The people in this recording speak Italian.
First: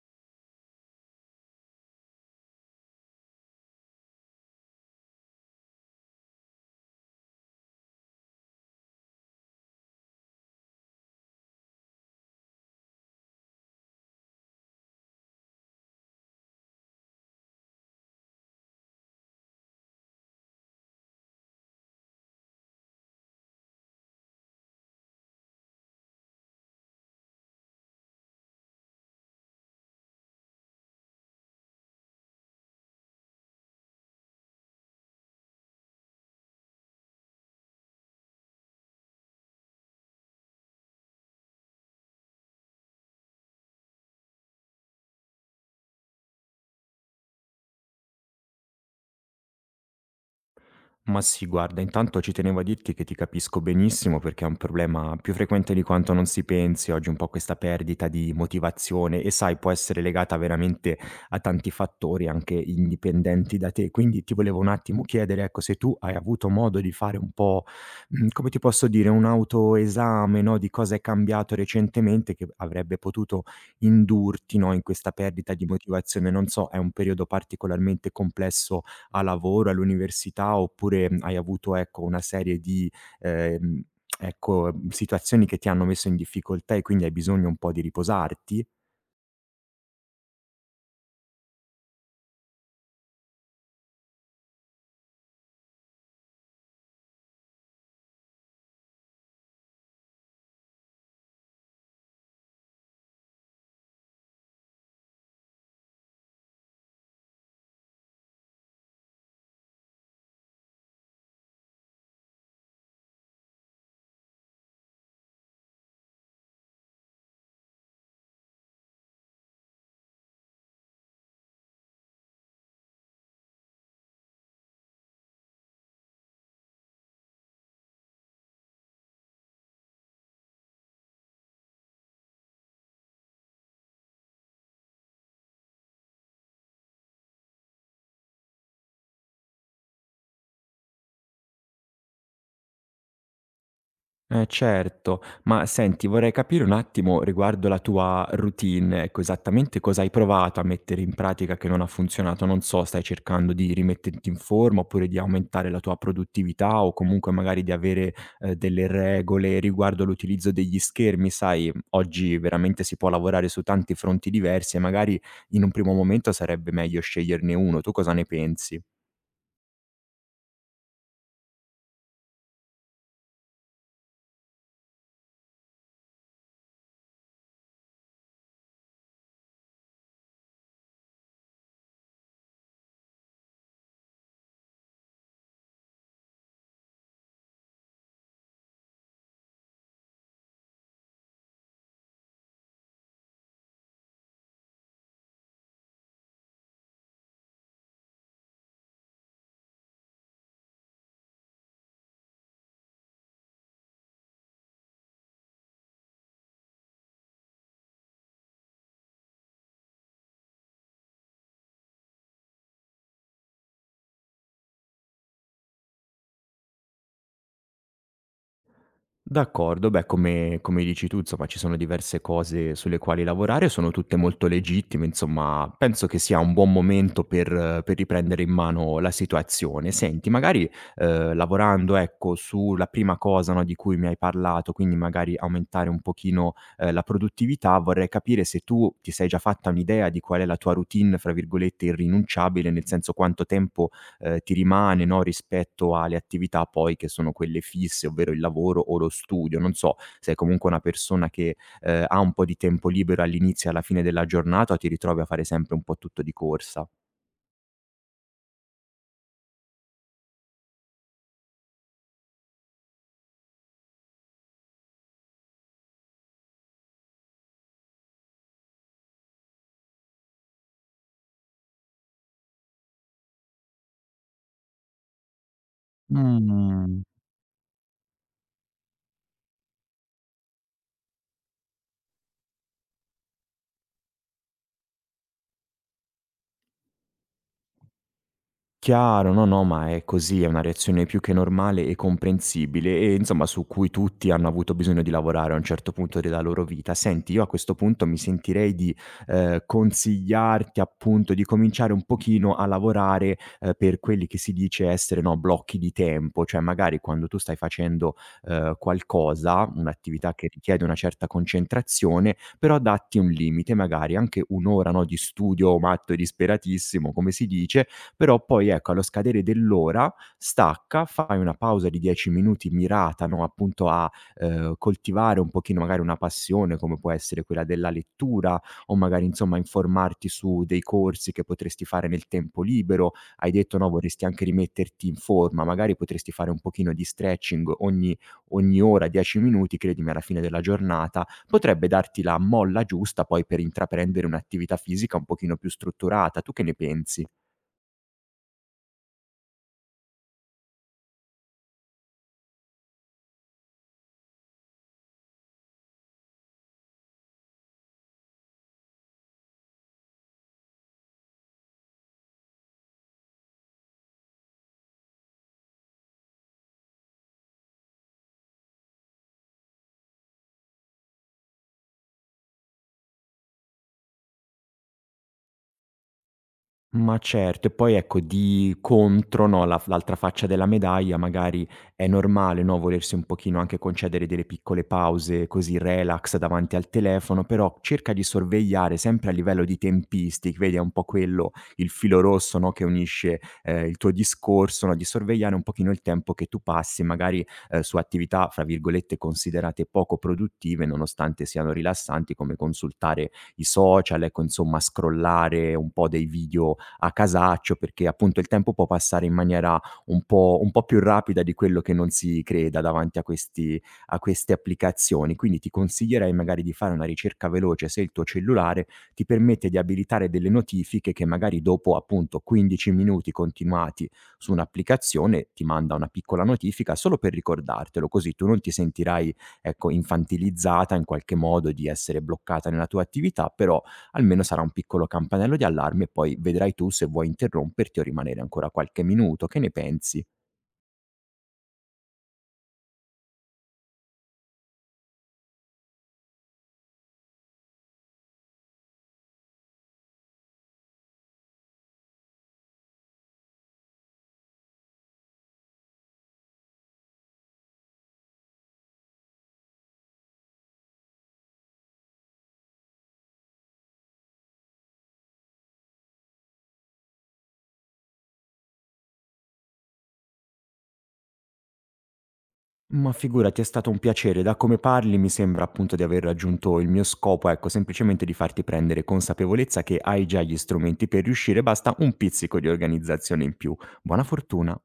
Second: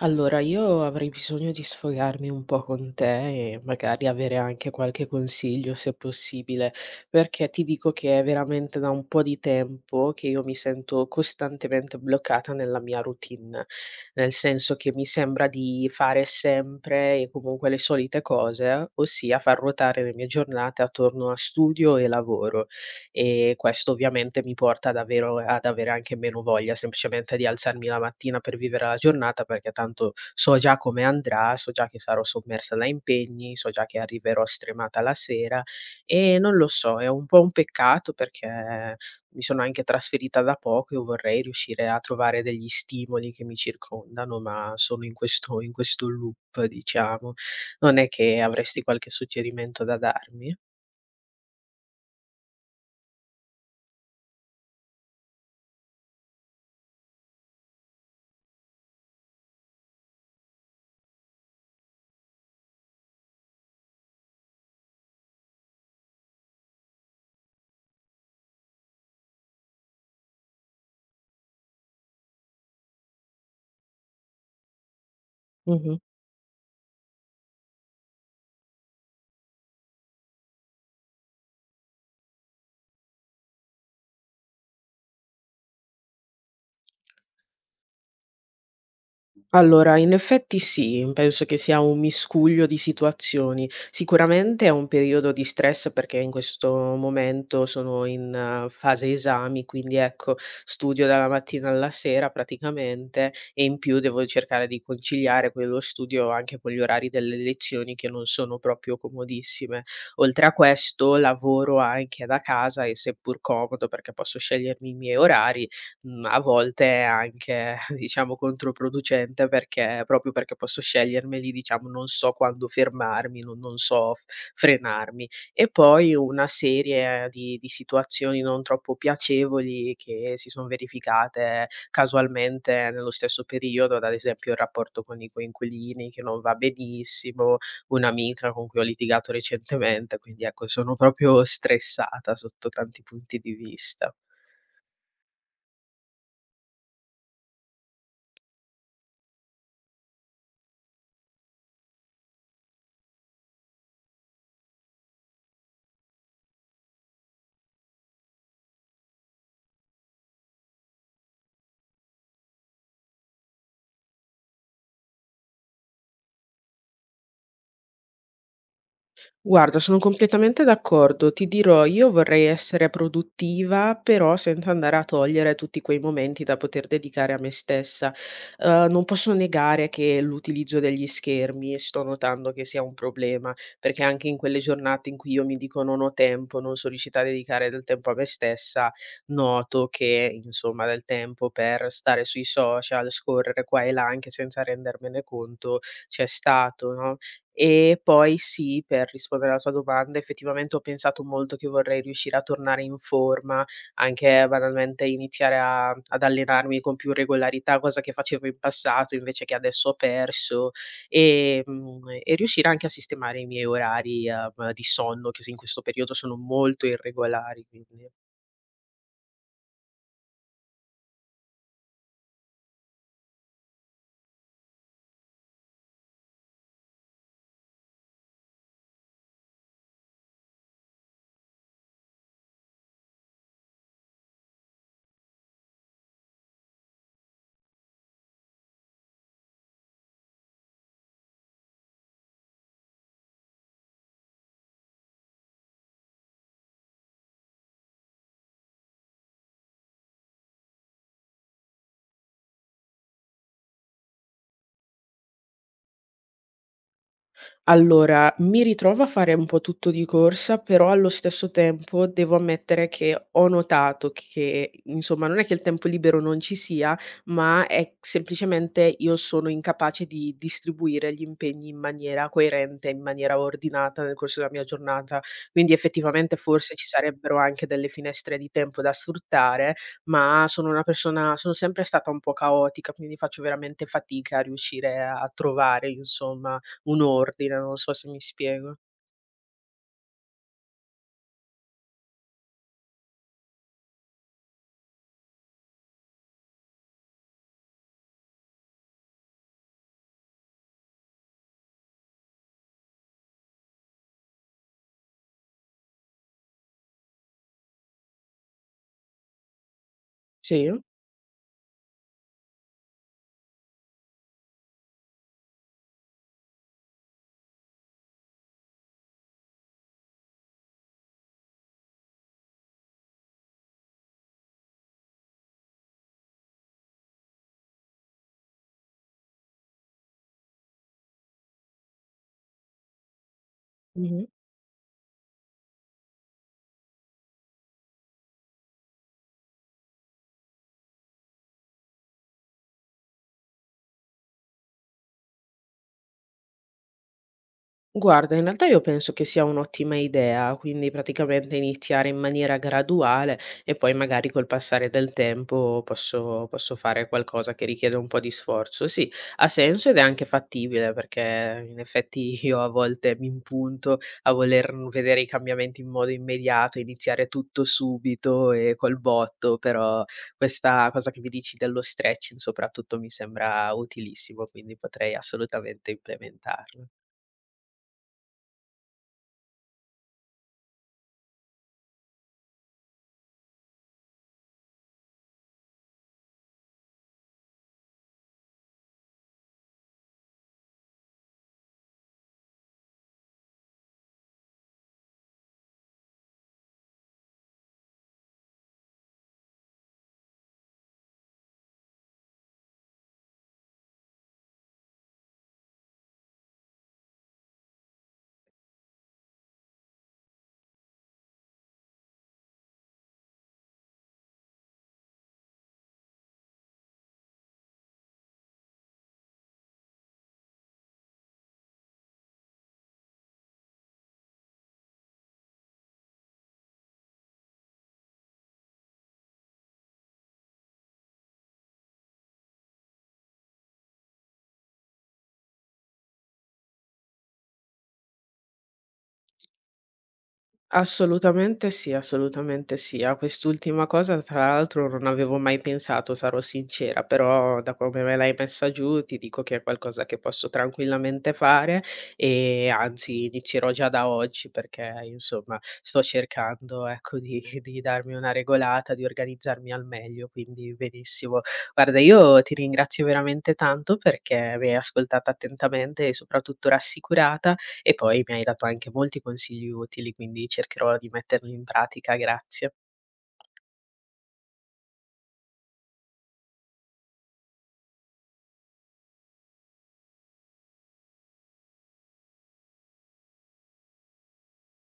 Allora, io avrei bisogno di sfogarmi un po' con te e magari avere anche qualche consiglio, se possibile, perché ti dico che è veramente da un po' di tempo che io mi sento costantemente bloccata nella mia routine, nel senso che mi sembra di fare sempre e comunque le solite cose, ossia far ruotare le mie giornate attorno a studio e lavoro. E questo ovviamente mi porta davvero ad avere anche meno voglia semplicemente di alzarmi la mattina per vivere la giornata, perché tanto so già come andrà, so già che sarò sommersa da impegni, so già che arriverò stremata la sera e non lo so, è un po' un peccato perché mi sono anche trasferita da poco e vorrei riuscire a trovare degli stimoli che mi circondano, ma sono in questo loop diciamo. Non è che avresti qualche suggerimento da darmi? Ma sì, guarda, intanto ci tenevo a dirti che ti capisco benissimo perché è un problema più frequente di quanto non si pensi oggi, un po' questa perdita di motivazione e sai, può essere legata veramente a tanti fattori anche indipendenti da te. Quindi ti volevo un attimo chiedere, ecco, se tu hai avuto modo di fare un po', come ti posso dire, un autoesame, no, di cosa è cambiato recentemente che avrebbe potuto indurti, no, in questa perdita di Mh-mh. motivazione. Non so, è un periodo particolarmente complesso a lavoro, all'università, oppure hai avuto, ecco, una serie di, ehm, ecco, situazioni che ti hanno messo in difficoltà e quindi hai bisogno un po' di riposarti? Allora, in effetti sì, penso che sia un miscuglio di situazioni. Sicuramente è un periodo di stress perché in questo momento sono in fase esami, quindi ecco, studio dalla mattina alla sera praticamente e in più devo cercare di conciliare quello studio anche con gli orari delle lezioni che non sono proprio comodissime. Oltre a questo, lavoro anche da casa e seppur comodo perché posso scegliermi i miei orari, a volte è anche diciamo controproducente perché proprio perché posso scegliermeli, diciamo, non so quando fermarmi, non non so f frenarmi. E poi una serie di situazioni non troppo piacevoli che si son verificate casualmente nello stesso periodo, ad esempio il rapporto con i coinquilini che non va benissimo, un'amica con cui ho litigato recentemente, quindi ecco sono proprio stressata sotto tanti punti di vista. Eh certo, ma senti vorrei capire un attimo riguardo la tua routine, ecco, esattamente cosa hai provato a mettere in pratica che non ha funzionato. Non so, stai cercando di rimetterti in forma oppure di aumentare la tua produttività o comunque magari di avere delle regole riguardo all'utilizzo degli schermi, sai, oggi veramente si può lavorare su tanti fronti diversi e magari in un primo momento sarebbe meglio sceglierne uno. Tu cosa ne pensi? Guarda, sono completamente d'accordo. Ti dirò, io vorrei essere produttiva, però senza andare a togliere tutti quei momenti da poter dedicare a me stessa. Non posso negare che l'utilizzo degli schermi sto notando che sia un problema, perché anche in quelle giornate in cui io mi dico non ho tempo, non sono riuscita a dedicare del tempo a me stessa, noto che, insomma, del tempo per stare sui social, scorrere qua e là, anche senza rendermene conto, c'è stato, no? E poi sì, per rispondere alla tua domanda, effettivamente ho pensato molto che vorrei riuscire a tornare in forma, anche banalmente iniziare a ad allenarmi con più regolarità, cosa che facevo in passato invece che adesso ho perso, e riuscire anche a sistemare i miei orari, di sonno che s in questo periodo sono molto irregolari, quindi. D'accordo, beh come come dici tu insomma ci sono diverse cose sulle quali lavorare, sono tutte molto legittime, insomma penso che sia un buon momento per riprendere in mano la situazione. Senti magari, lavorando ecco sulla prima cosa, no, di cui mi hai parlato, quindi magari aumentare un pochino la produttività, vorrei capire se tu ti sei già fatta un'idea di qual è la tua routine, fra virgolette, "irrinunciabile", nel senso quanto tempo ti rimane, no, rispetto alle attività poi che sono quelle fisse, ovvero il lavoro o lo studio. Non so, sei comunque una persona che ha un po' di tempo libero all'inizio e alla fine della giornata o ti ritrovi a fare sempre un po' tutto di corsa? Allora, mi ritrovo a fare un po' tutto di corsa, però allo stesso tempo devo ammettere che ho notato che, insomma, non è che il tempo libero non ci sia, ma è semplicemente io sono incapace di distribuire gli impegni in maniera coerente, in maniera ordinata nel corso della mia giornata. Quindi effettivamente forse ci Mh. sarebbero anche delle finestre di tempo da sfruttare, ma sono una persona, sono sempre stata un po' caotica, quindi faccio veramente fatica a riuscire a trovare, insomma un ordine, non so se mi spiego. Chiaro, no, no, ma è così, è una reazione più che normale e comprensibile e insomma su cui tutti hanno avuto bisogno di lavorare a un certo punto della loro vita. Senti, io a questo punto mi sentirei di consigliarti appunto di cominciare un pochino a lavorare per quelli che si dice essere no, blocchi di tempo, cioè magari quando tu stai facendo qualcosa, un'attività che Sì. richiede una certa concentrazione, però datti un limite, magari anche un'ora no, di studio matto e disperatissimo, come si dice, però poi ecco allo scadere dell'ora stacca, fai una pausa di 10 minuti mirata, no, appunto a coltivare un pochino magari una passione come può essere quella della lettura o magari insomma informarti su dei corsi che potresti fare nel tempo libero. Hai detto, no, vorresti Mh-mh. anche rimetterti in forma, magari potresti fare un pochino di stretching ogni ora 10 minuti, credimi alla fine della giornata potrebbe darti la molla giusta poi per intraprendere un'attività fisica un pochino più strutturata. Tu che ne pensi? Guarda, in realtà io penso che sia un'ottima idea, quindi praticamente iniziare in maniera graduale e poi magari col passare del tempo posso fare qualcosa che richiede un po' di sforzo. Sì, ha senso ed è anche fattibile perché in effetti io a volte mi impunto a voler vedere i cambiamenti in modo immediato, iniziare tutto subito e col botto, però questa cosa che mi dici dello stretching soprattutto mi sembra utilissimo, quindi potrei assolutamente implementarlo. Ma certo, e poi ecco di contro, no, la f l'altra faccia della medaglia magari è normale, no, volersi un pochino anche concedere delle piccole pause così relax davanti al telefono, però cerca di sorvegliare sempre a livello di tempistic vedi è un po' quello il filo rosso, no, che unisce il tuo discorso, no, di sorvegliare un pochino il tempo che tu passi magari su attività, fra virgolette, "considerate poco produttive", nonostante siano rilassanti come consultare i social, ecco insomma scrollare un po' dei video a casaccio, perché appunto il tempo può passare in maniera un po' più rapida di quello che non si creda davanti a questi a queste applicazioni. Quindi ti consiglierei magari di fare una ricerca veloce se il tuo cellulare ti permette di abilitare delle notifiche che magari dopo appunto 15 minuti continuati su un'applicazione ti manda una piccola notifica solo per ricordartelo, così tu non ti sentirai, ecco, infantilizzata in qualche modo di essere bloccata nella tua attività, però almeno sarà un piccolo campanello di allarme e poi vedrai tu se vuoi interromperti o rimanere ancora qualche minuto, che ne pensi? Assolutamente sì, assolutamente sì. A quest'ultima cosa tra l'altro non avevo mai pensato, sarò sincera, però da come me l'hai messa giù ti dico che è qualcosa che posso tranquillamente fare e anzi inizierò già da oggi perché insomma sto cercando ecco di, di darmi una regolata, di organizzarmi al meglio, quindi benissimo. Guarda, io ti ringrazio veramente tanto perché mi hai ascoltata attentamente e soprattutto rassicurata e poi mi hai dato anche molti consigli utili, quindi cercherò di metterli in pratica, grazie. Ma figurati, è stato un piacere. Da come parli mi sembra appunto di aver raggiunto il mio scopo, ecco, semplicemente di farti prendere consapevolezza che hai già gli strumenti per riuscire, basta un pizzico di organizzazione in più. Buona fortuna.